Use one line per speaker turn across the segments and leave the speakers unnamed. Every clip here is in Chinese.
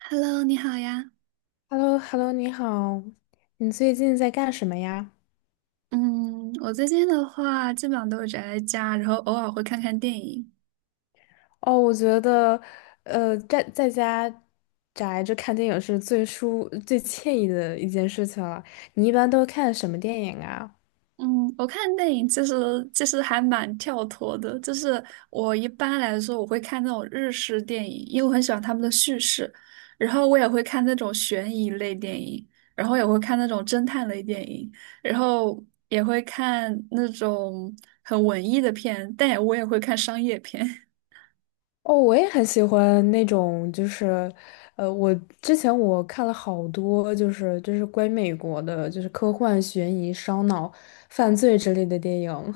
Hello，你好呀。
h e l l o h e l l o 你好，你最近在干什么呀？
嗯，我最近的话，基本上都是宅在家，然后偶尔会看看电影。
哦，我觉得，在家宅着看电影是最舒、最惬意的一件事情了。你一般都看什么电影啊？
嗯，我看电影其实还蛮跳脱的，就是我一般来说我会看那种日式电影，因为我很喜欢他们的叙事，然后我也会看那种悬疑类电影，然后也会看那种侦探类电影，然后也会看那种很文艺的片，但我也会看商业片。
哦，我也很喜欢那种，就是，我之前看了好多，就是关于美国的，就是科幻、悬疑、烧脑、犯罪之类的电影。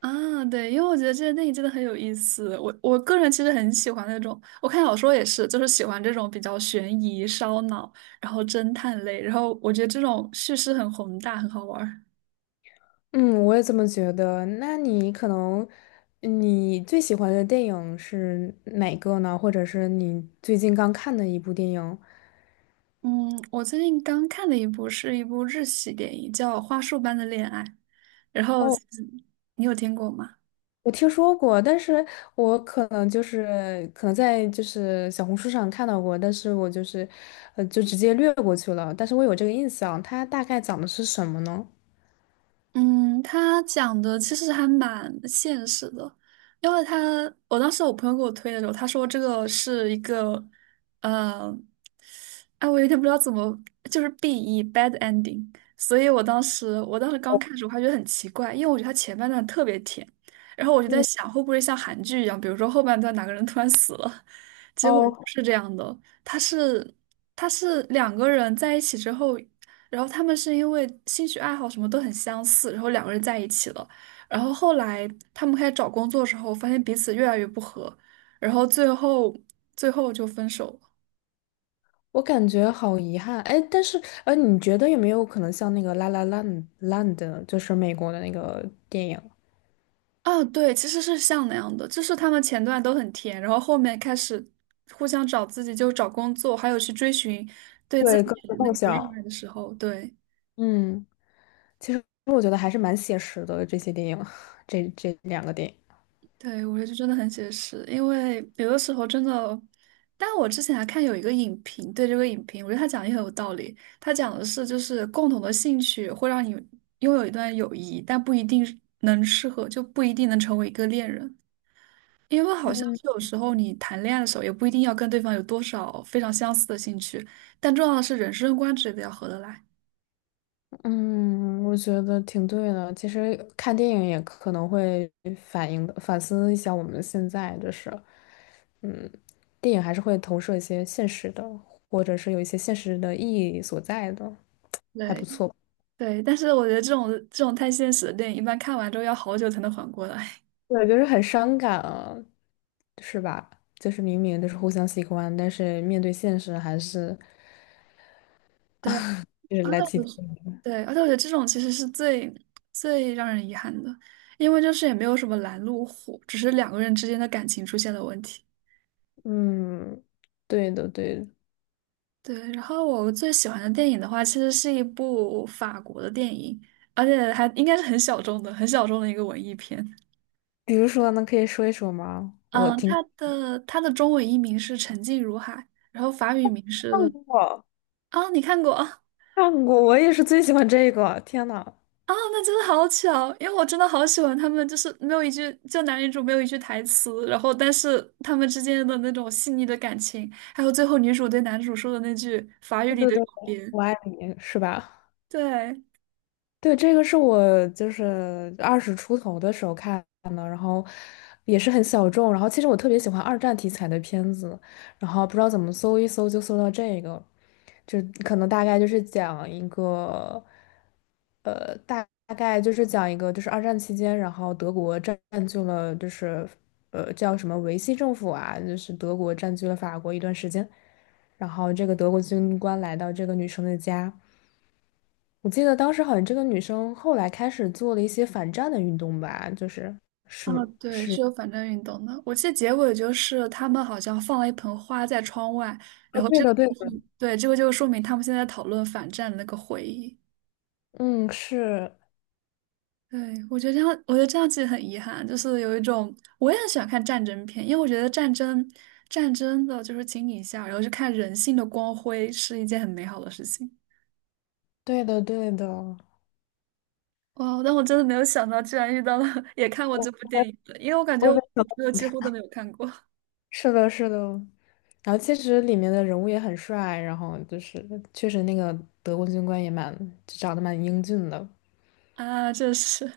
啊，对，因为我觉得这些电影真的很有意思。我个人其实很喜欢那种，我看小说也是，就是喜欢这种比较悬疑、烧脑，然后侦探类，然后我觉得这种叙事很宏大，很好玩儿。
嗯，我也这么觉得。那你可能，你最喜欢的电影是哪个呢？或者是你最近刚看的一部电影？
嗯，我最近刚看的一部是一部日系电影，叫《花束般的恋爱》，然后
哦，
你有听过吗？
我听说过，但是我可能在就是小红书上看到过，但是我就是，就直接略过去了。但是我有这个印象，它大概讲的是什么呢？
嗯，他讲的其实还蛮现实的，因为他我当时我朋友给我推的时候，他说这个是一个，呃，哎，我有点不知道怎么，就是 BE bad ending,所以我当时刚看的时候还觉得很奇怪，因为我觉得他前半段特别甜，然后我就在
嗯，
想会不会像韩剧一样，比如说后半段哪个人突然死了，结果不
哦，
是这样的，他是他是两个人在一起之后。然后他们是因为兴趣爱好什么都很相似，然后两个人在一起了。然后后来他们开始找工作的时候，发现彼此越来越不合，然后最后就分手了。
我感觉好遗憾，哎，但是，你觉得有没有可能像那个《La La Land》，就是美国的那个电影？
啊，对，其实是像那样的，就是他们前段都很甜，然后后面开始互相找自己，就找工作，还有去追寻对自
对，
己
各自
那
梦
个热爱
想。
的时候，对。
嗯，其实我觉得还是蛮写实的，这些电影，这2个电影。
对，我觉得真的很写实，因为有的时候真的，但我之前还看有一个影评，对这个影评，我觉得他讲的也很有道理。他讲的是，就是共同的兴趣会让你拥有一段友谊，但不一定是能适合，就不一定能成为一个恋人，因为好像
嗯
是有时候你谈恋爱的时候，也不一定要跟对方有多少非常相似的兴趣，但重要的是人生观之类的要合得来。
嗯，我觉得挺对的。其实看电影也可能会反映的，反思一下我们现在就是，嗯，电影还是会投射一些现实的，或者是有一些现实的意义所在的，还不
对
错。
对，但是我觉得这种太现实的电影，一般看完之后要好久才能缓过来。
对，就是很伤感啊，是吧？就是明明就是互相喜欢，但是面对现实还是
对。
就是
而
来。
且我觉对，而且我觉得这种其实是最让人遗憾的，因为就是也没有什么拦路虎，只是两个人之间的感情出现了问题。
嗯，对的对的。
对，然后我最喜欢的电影的话，其实是一部法国的电影，而且还应该是很小众的、很小众的一个文艺片。
比如说呢，可以说一说吗？
嗯，它的中文译名是《沉静如海》，然后法语名
看
是。
过，
啊，你看过？
看过，我也是最喜欢这个。天呐，
啊，那真的好巧，因为我真的好喜欢他们，就是没有一句，就男女主没有一句台词，然后但是他们之间的那种细腻的感情，还有最后女主对男主说的那句法语
对
里
对
的永
对，
别，
我爱你是吧？
对。
对，这个是我就是二十出头的时候看的，然后也是很小众。然后其实我特别喜欢二战题材的片子，然后不知道怎么搜一搜就搜到这个，就可能大概就是讲一个，大概就是讲一个就是二战期间，然后德国占据了就是叫什么维希政府啊，就是德国占据了法国一段时间，然后这个德国军官来到这个女生的家。我记得当时好像这个女生后来开始做了一些反战的运动吧，就是
啊，
是
对，
是，
是有反战运动的。我记得结尾就是他们好像放了一盆花在窗外，
啊，
然后
对
这个
的，对
就
的，
是，对，这个就说明他们现在讨论反战的那个回忆。
嗯，是
对，我觉得这样其实很遗憾，就是有一种我也很喜欢看战争片，因为我觉得战争的就是情一下，然后去看人性的光辉是一件很美好的事情。
对的，对的，
哇，但我真的没有想到，居然遇到了 也看过这部
我
电影的，因为我感觉我
我
朋友几乎都没有看过
是的，是的。然后其实里面的人物也很帅，然后就是确实那个德国军官也蛮长得蛮英俊的。
啊，这是。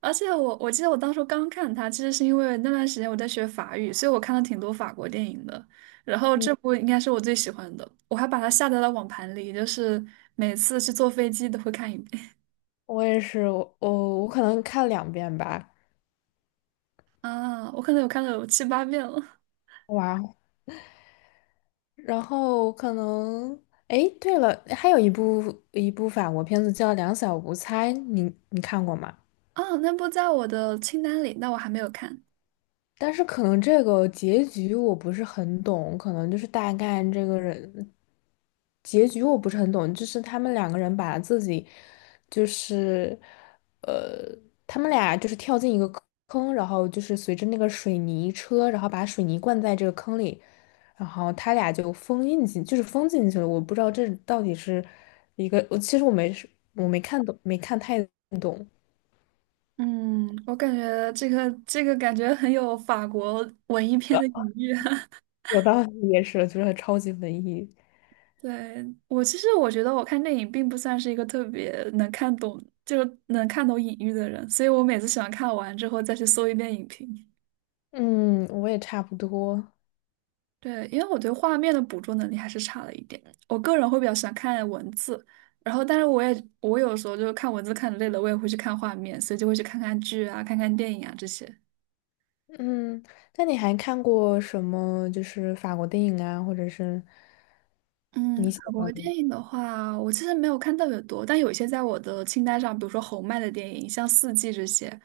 而且我记得我当初刚看它，其实是因为那段时间我在学法语，所以我看了挺多法国电影的。然后
嗯，
这部应该是我最喜欢的，我还把它下载到网盘里，就是每次去坐飞机都会看一遍
我也是，我可能看2遍吧，
啊。我可能有看了有七八遍了
哇，然后可能，哎，对了，还有一部法国片子叫《两小无猜》，你看过吗？
啊。那部在我的清单里，但我还没有看。
但是可能这个结局我不是很懂，可能就是大概这个人结局我不是很懂，就是他们2个人把自己就是呃，他们俩就是跳进一个坑，然后就是随着那个水泥车，然后把水泥灌在这个坑里，然后他俩就封印进，就是封进去了。我不知道这到底是一个，我其实我没我没看懂，没看太懂，
嗯，我感觉这个感觉很有法国文艺片的隐喻。
我道理也是，就是超级文艺。
对，我其实我觉得我看电影并不算是一个特别能看懂，就是能看懂隐喻的人，所以我每次喜欢看完之后再去搜一遍影评。
嗯，我也差不多。
对，因为我对画面的捕捉能力还是差了一点，我个人会比较喜欢看文字，然后但是我有时候就是看文字看得累了，我也会去看画面，所以就会去看看剧啊、看看电影啊这些。
嗯，那你还看过什么？就是法国电影啊，或者是
嗯，
你喜
法国
欢？
电影的话，我其实没有看特别多，但有一些在我的清单上，比如说侯麦的电影，像《四季》这些。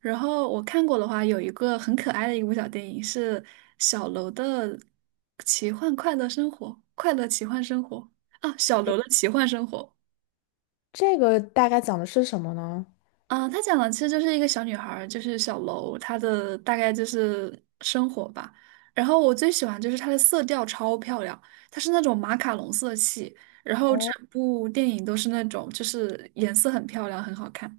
然后我看过的话，有一个很可爱的一部小电影是小楼的《奇幻快乐生活》，快乐奇幻生活啊，小楼
诶，
的奇幻生活。
这个大概讲的是什么呢？
啊，他讲的其实就是一个小女孩儿，就是小楼，她的大概就是生活吧。然后我最喜欢就是它的色调超漂亮，它是那种马卡龙色系，然后
哦，
整部电影都是那种就是颜色很漂亮，很好看。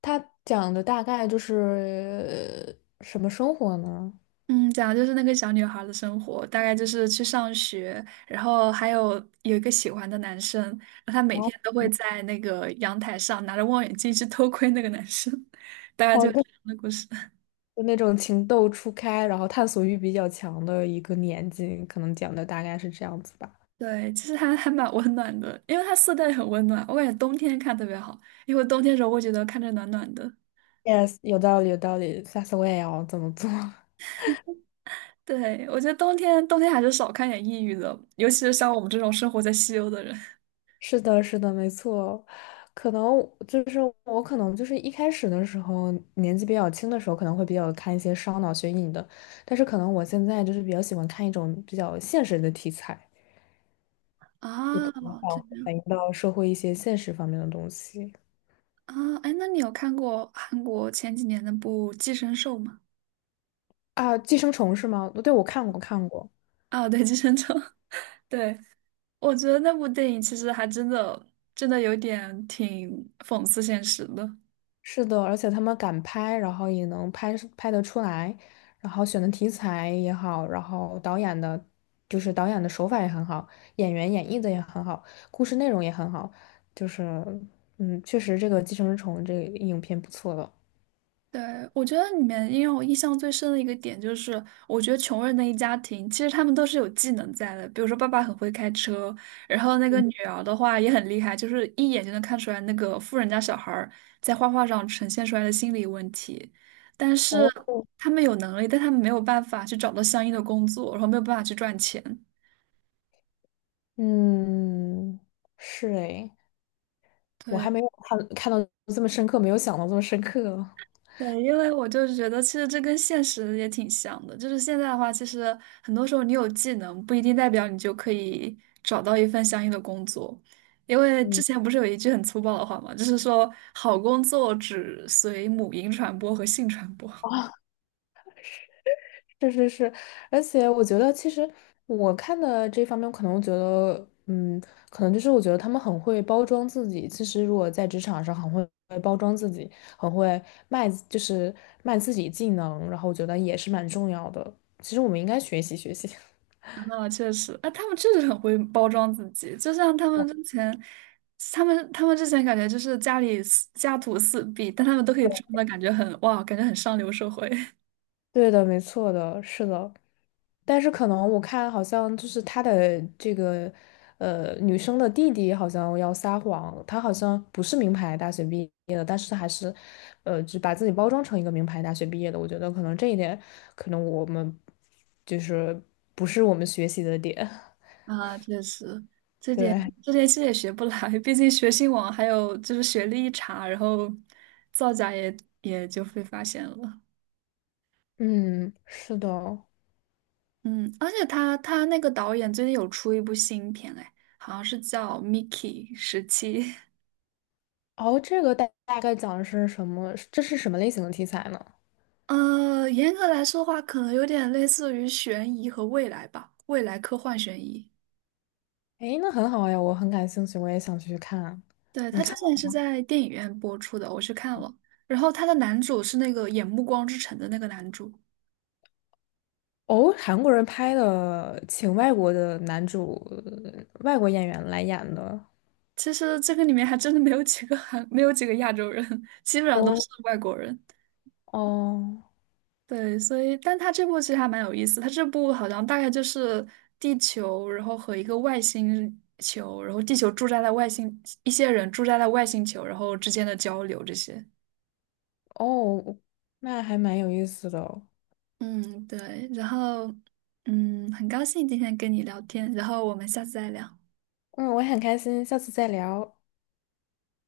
它讲的大概就是什么生活呢？
嗯，讲的就是那个小女孩的生活，大概就是去上学，然后还有一个喜欢的男生，然后她每
哦，
天都会在那个阳台上拿着望远镜去偷窥那个男生，大概就
好
是这
的，
样的故事。
就那种情窦初开，然后探索欲比较强的一个年纪，可能讲的大概是这样子吧。
对，其实还蛮温暖的，因为它色调也很温暖，我感觉冬天看特别好，因为冬天的时候会觉得看着暖暖的。
Yes，有道理，有道理。下次我也要这么做。
对，我觉得冬天还是少看点抑郁的，尤其是像我们这种生活在西欧的人。
是的，是的，没错。可能可能就是一开始的时候，年纪比较轻的时候，可能会比较看一些烧脑悬疑的，但是可能我现在就是比较喜欢看一种比较现实的题材，就
啊，
可能反
这样
反映到社会一些现实方面的东西
啊，哎，那你有看过韩国前几年那部《寄生兽》吗？
啊，《寄生虫》是吗？对，我看过，看过。
啊，对，《寄生虫》，对，我觉得那部电影其实还真的有点挺讽刺现实的。
是的，而且他们敢拍，然后也能拍是拍得出来，然后选的题材也好，然后导演的，就是导演的手法也很好，演员演绎的也很好，故事内容也很好，就是，嗯，确实这个《寄生虫》这个影片不错的。
对，我觉得里面因为我印象最深的一个点就是，我觉得穷人的一家庭，其实他们都是有技能在的。比如说，爸爸很会开车，然后那个女儿的话也很厉害，就是一眼就能看出来那个富人家小孩儿在画画上呈现出来的心理问题。但是
哦，
他们有能力，但他们没有办法去找到相应的工作，然后没有办法去赚钱。
嗯，是诶，我还
对。
没有看到这么深刻，没有想到这么深刻。
对，因为我就是觉得，其实这跟现实也挺像的。就是现在的话，其实很多时候你有技能，不一定代表你就可以找到一份相应的工作。因为之
嗯，
前不是有一句很粗暴的话嘛，就是说好工作只随母婴传播和性传播。
啊。是是是，而且我觉得，其实我看的这方面，可能觉得，嗯，可能就是我觉得他们很会包装自己。其实，如果在职场上很会包装自己，很会卖就是卖自己技能，然后我觉得也是蛮重要的。其实我们应该学习学习。
啊，确实，啊，他们确实很会包装自己，就像他们之前，他们之前感觉就是家里四家徒四壁，但他们都可以装的感觉很哇，感觉很上流社会。
对的，没错的，是的。但是可能我看好像就是他的这个，女生的弟弟好像要撒谎，他好像不是名牌大学毕业的，但是还是，就把自己包装成一个名牌大学毕业的。我觉得可能这一点，可能我们就是不是我们学习的点。
啊，确实，这 点
对，
这点其实也学不来，毕竟学信网还有就是学历一查，然后造假也就被发现了。
嗯，是的。
嗯，而且他那个导演最近有出一部新片，哎，好像是叫《Mickey 17》。
哦，这个大概讲的是什么？这是什么类型的题材呢？
严格来说的话，可能有点类似于悬疑和未来吧，未来科幻悬疑。
诶，那很好呀，我很感兴趣，我也想去看。
对，
你
他之
看。
前是在电影院播出的，我去看了。然后他的男主是那个演《暮光之城》的那个男主。
哦，韩国人拍的，请外国的男主、外国演员来演的。
其实这个里面还真的没有几个韩，没有几个亚洲人，基本上都
哦
是外国人。
哦
对，所以，但他这部其实还蛮有意思。他这部好像大概就是地球，然后和一个外星球，然后地球驻扎在外星，一些人驻扎在外星球，然后之间的交流这些。
哦，那还蛮有意思的哦
嗯，对。然后，很高兴今天跟你聊天，然后我们下次再聊。
嗯，我很开心，下次再聊。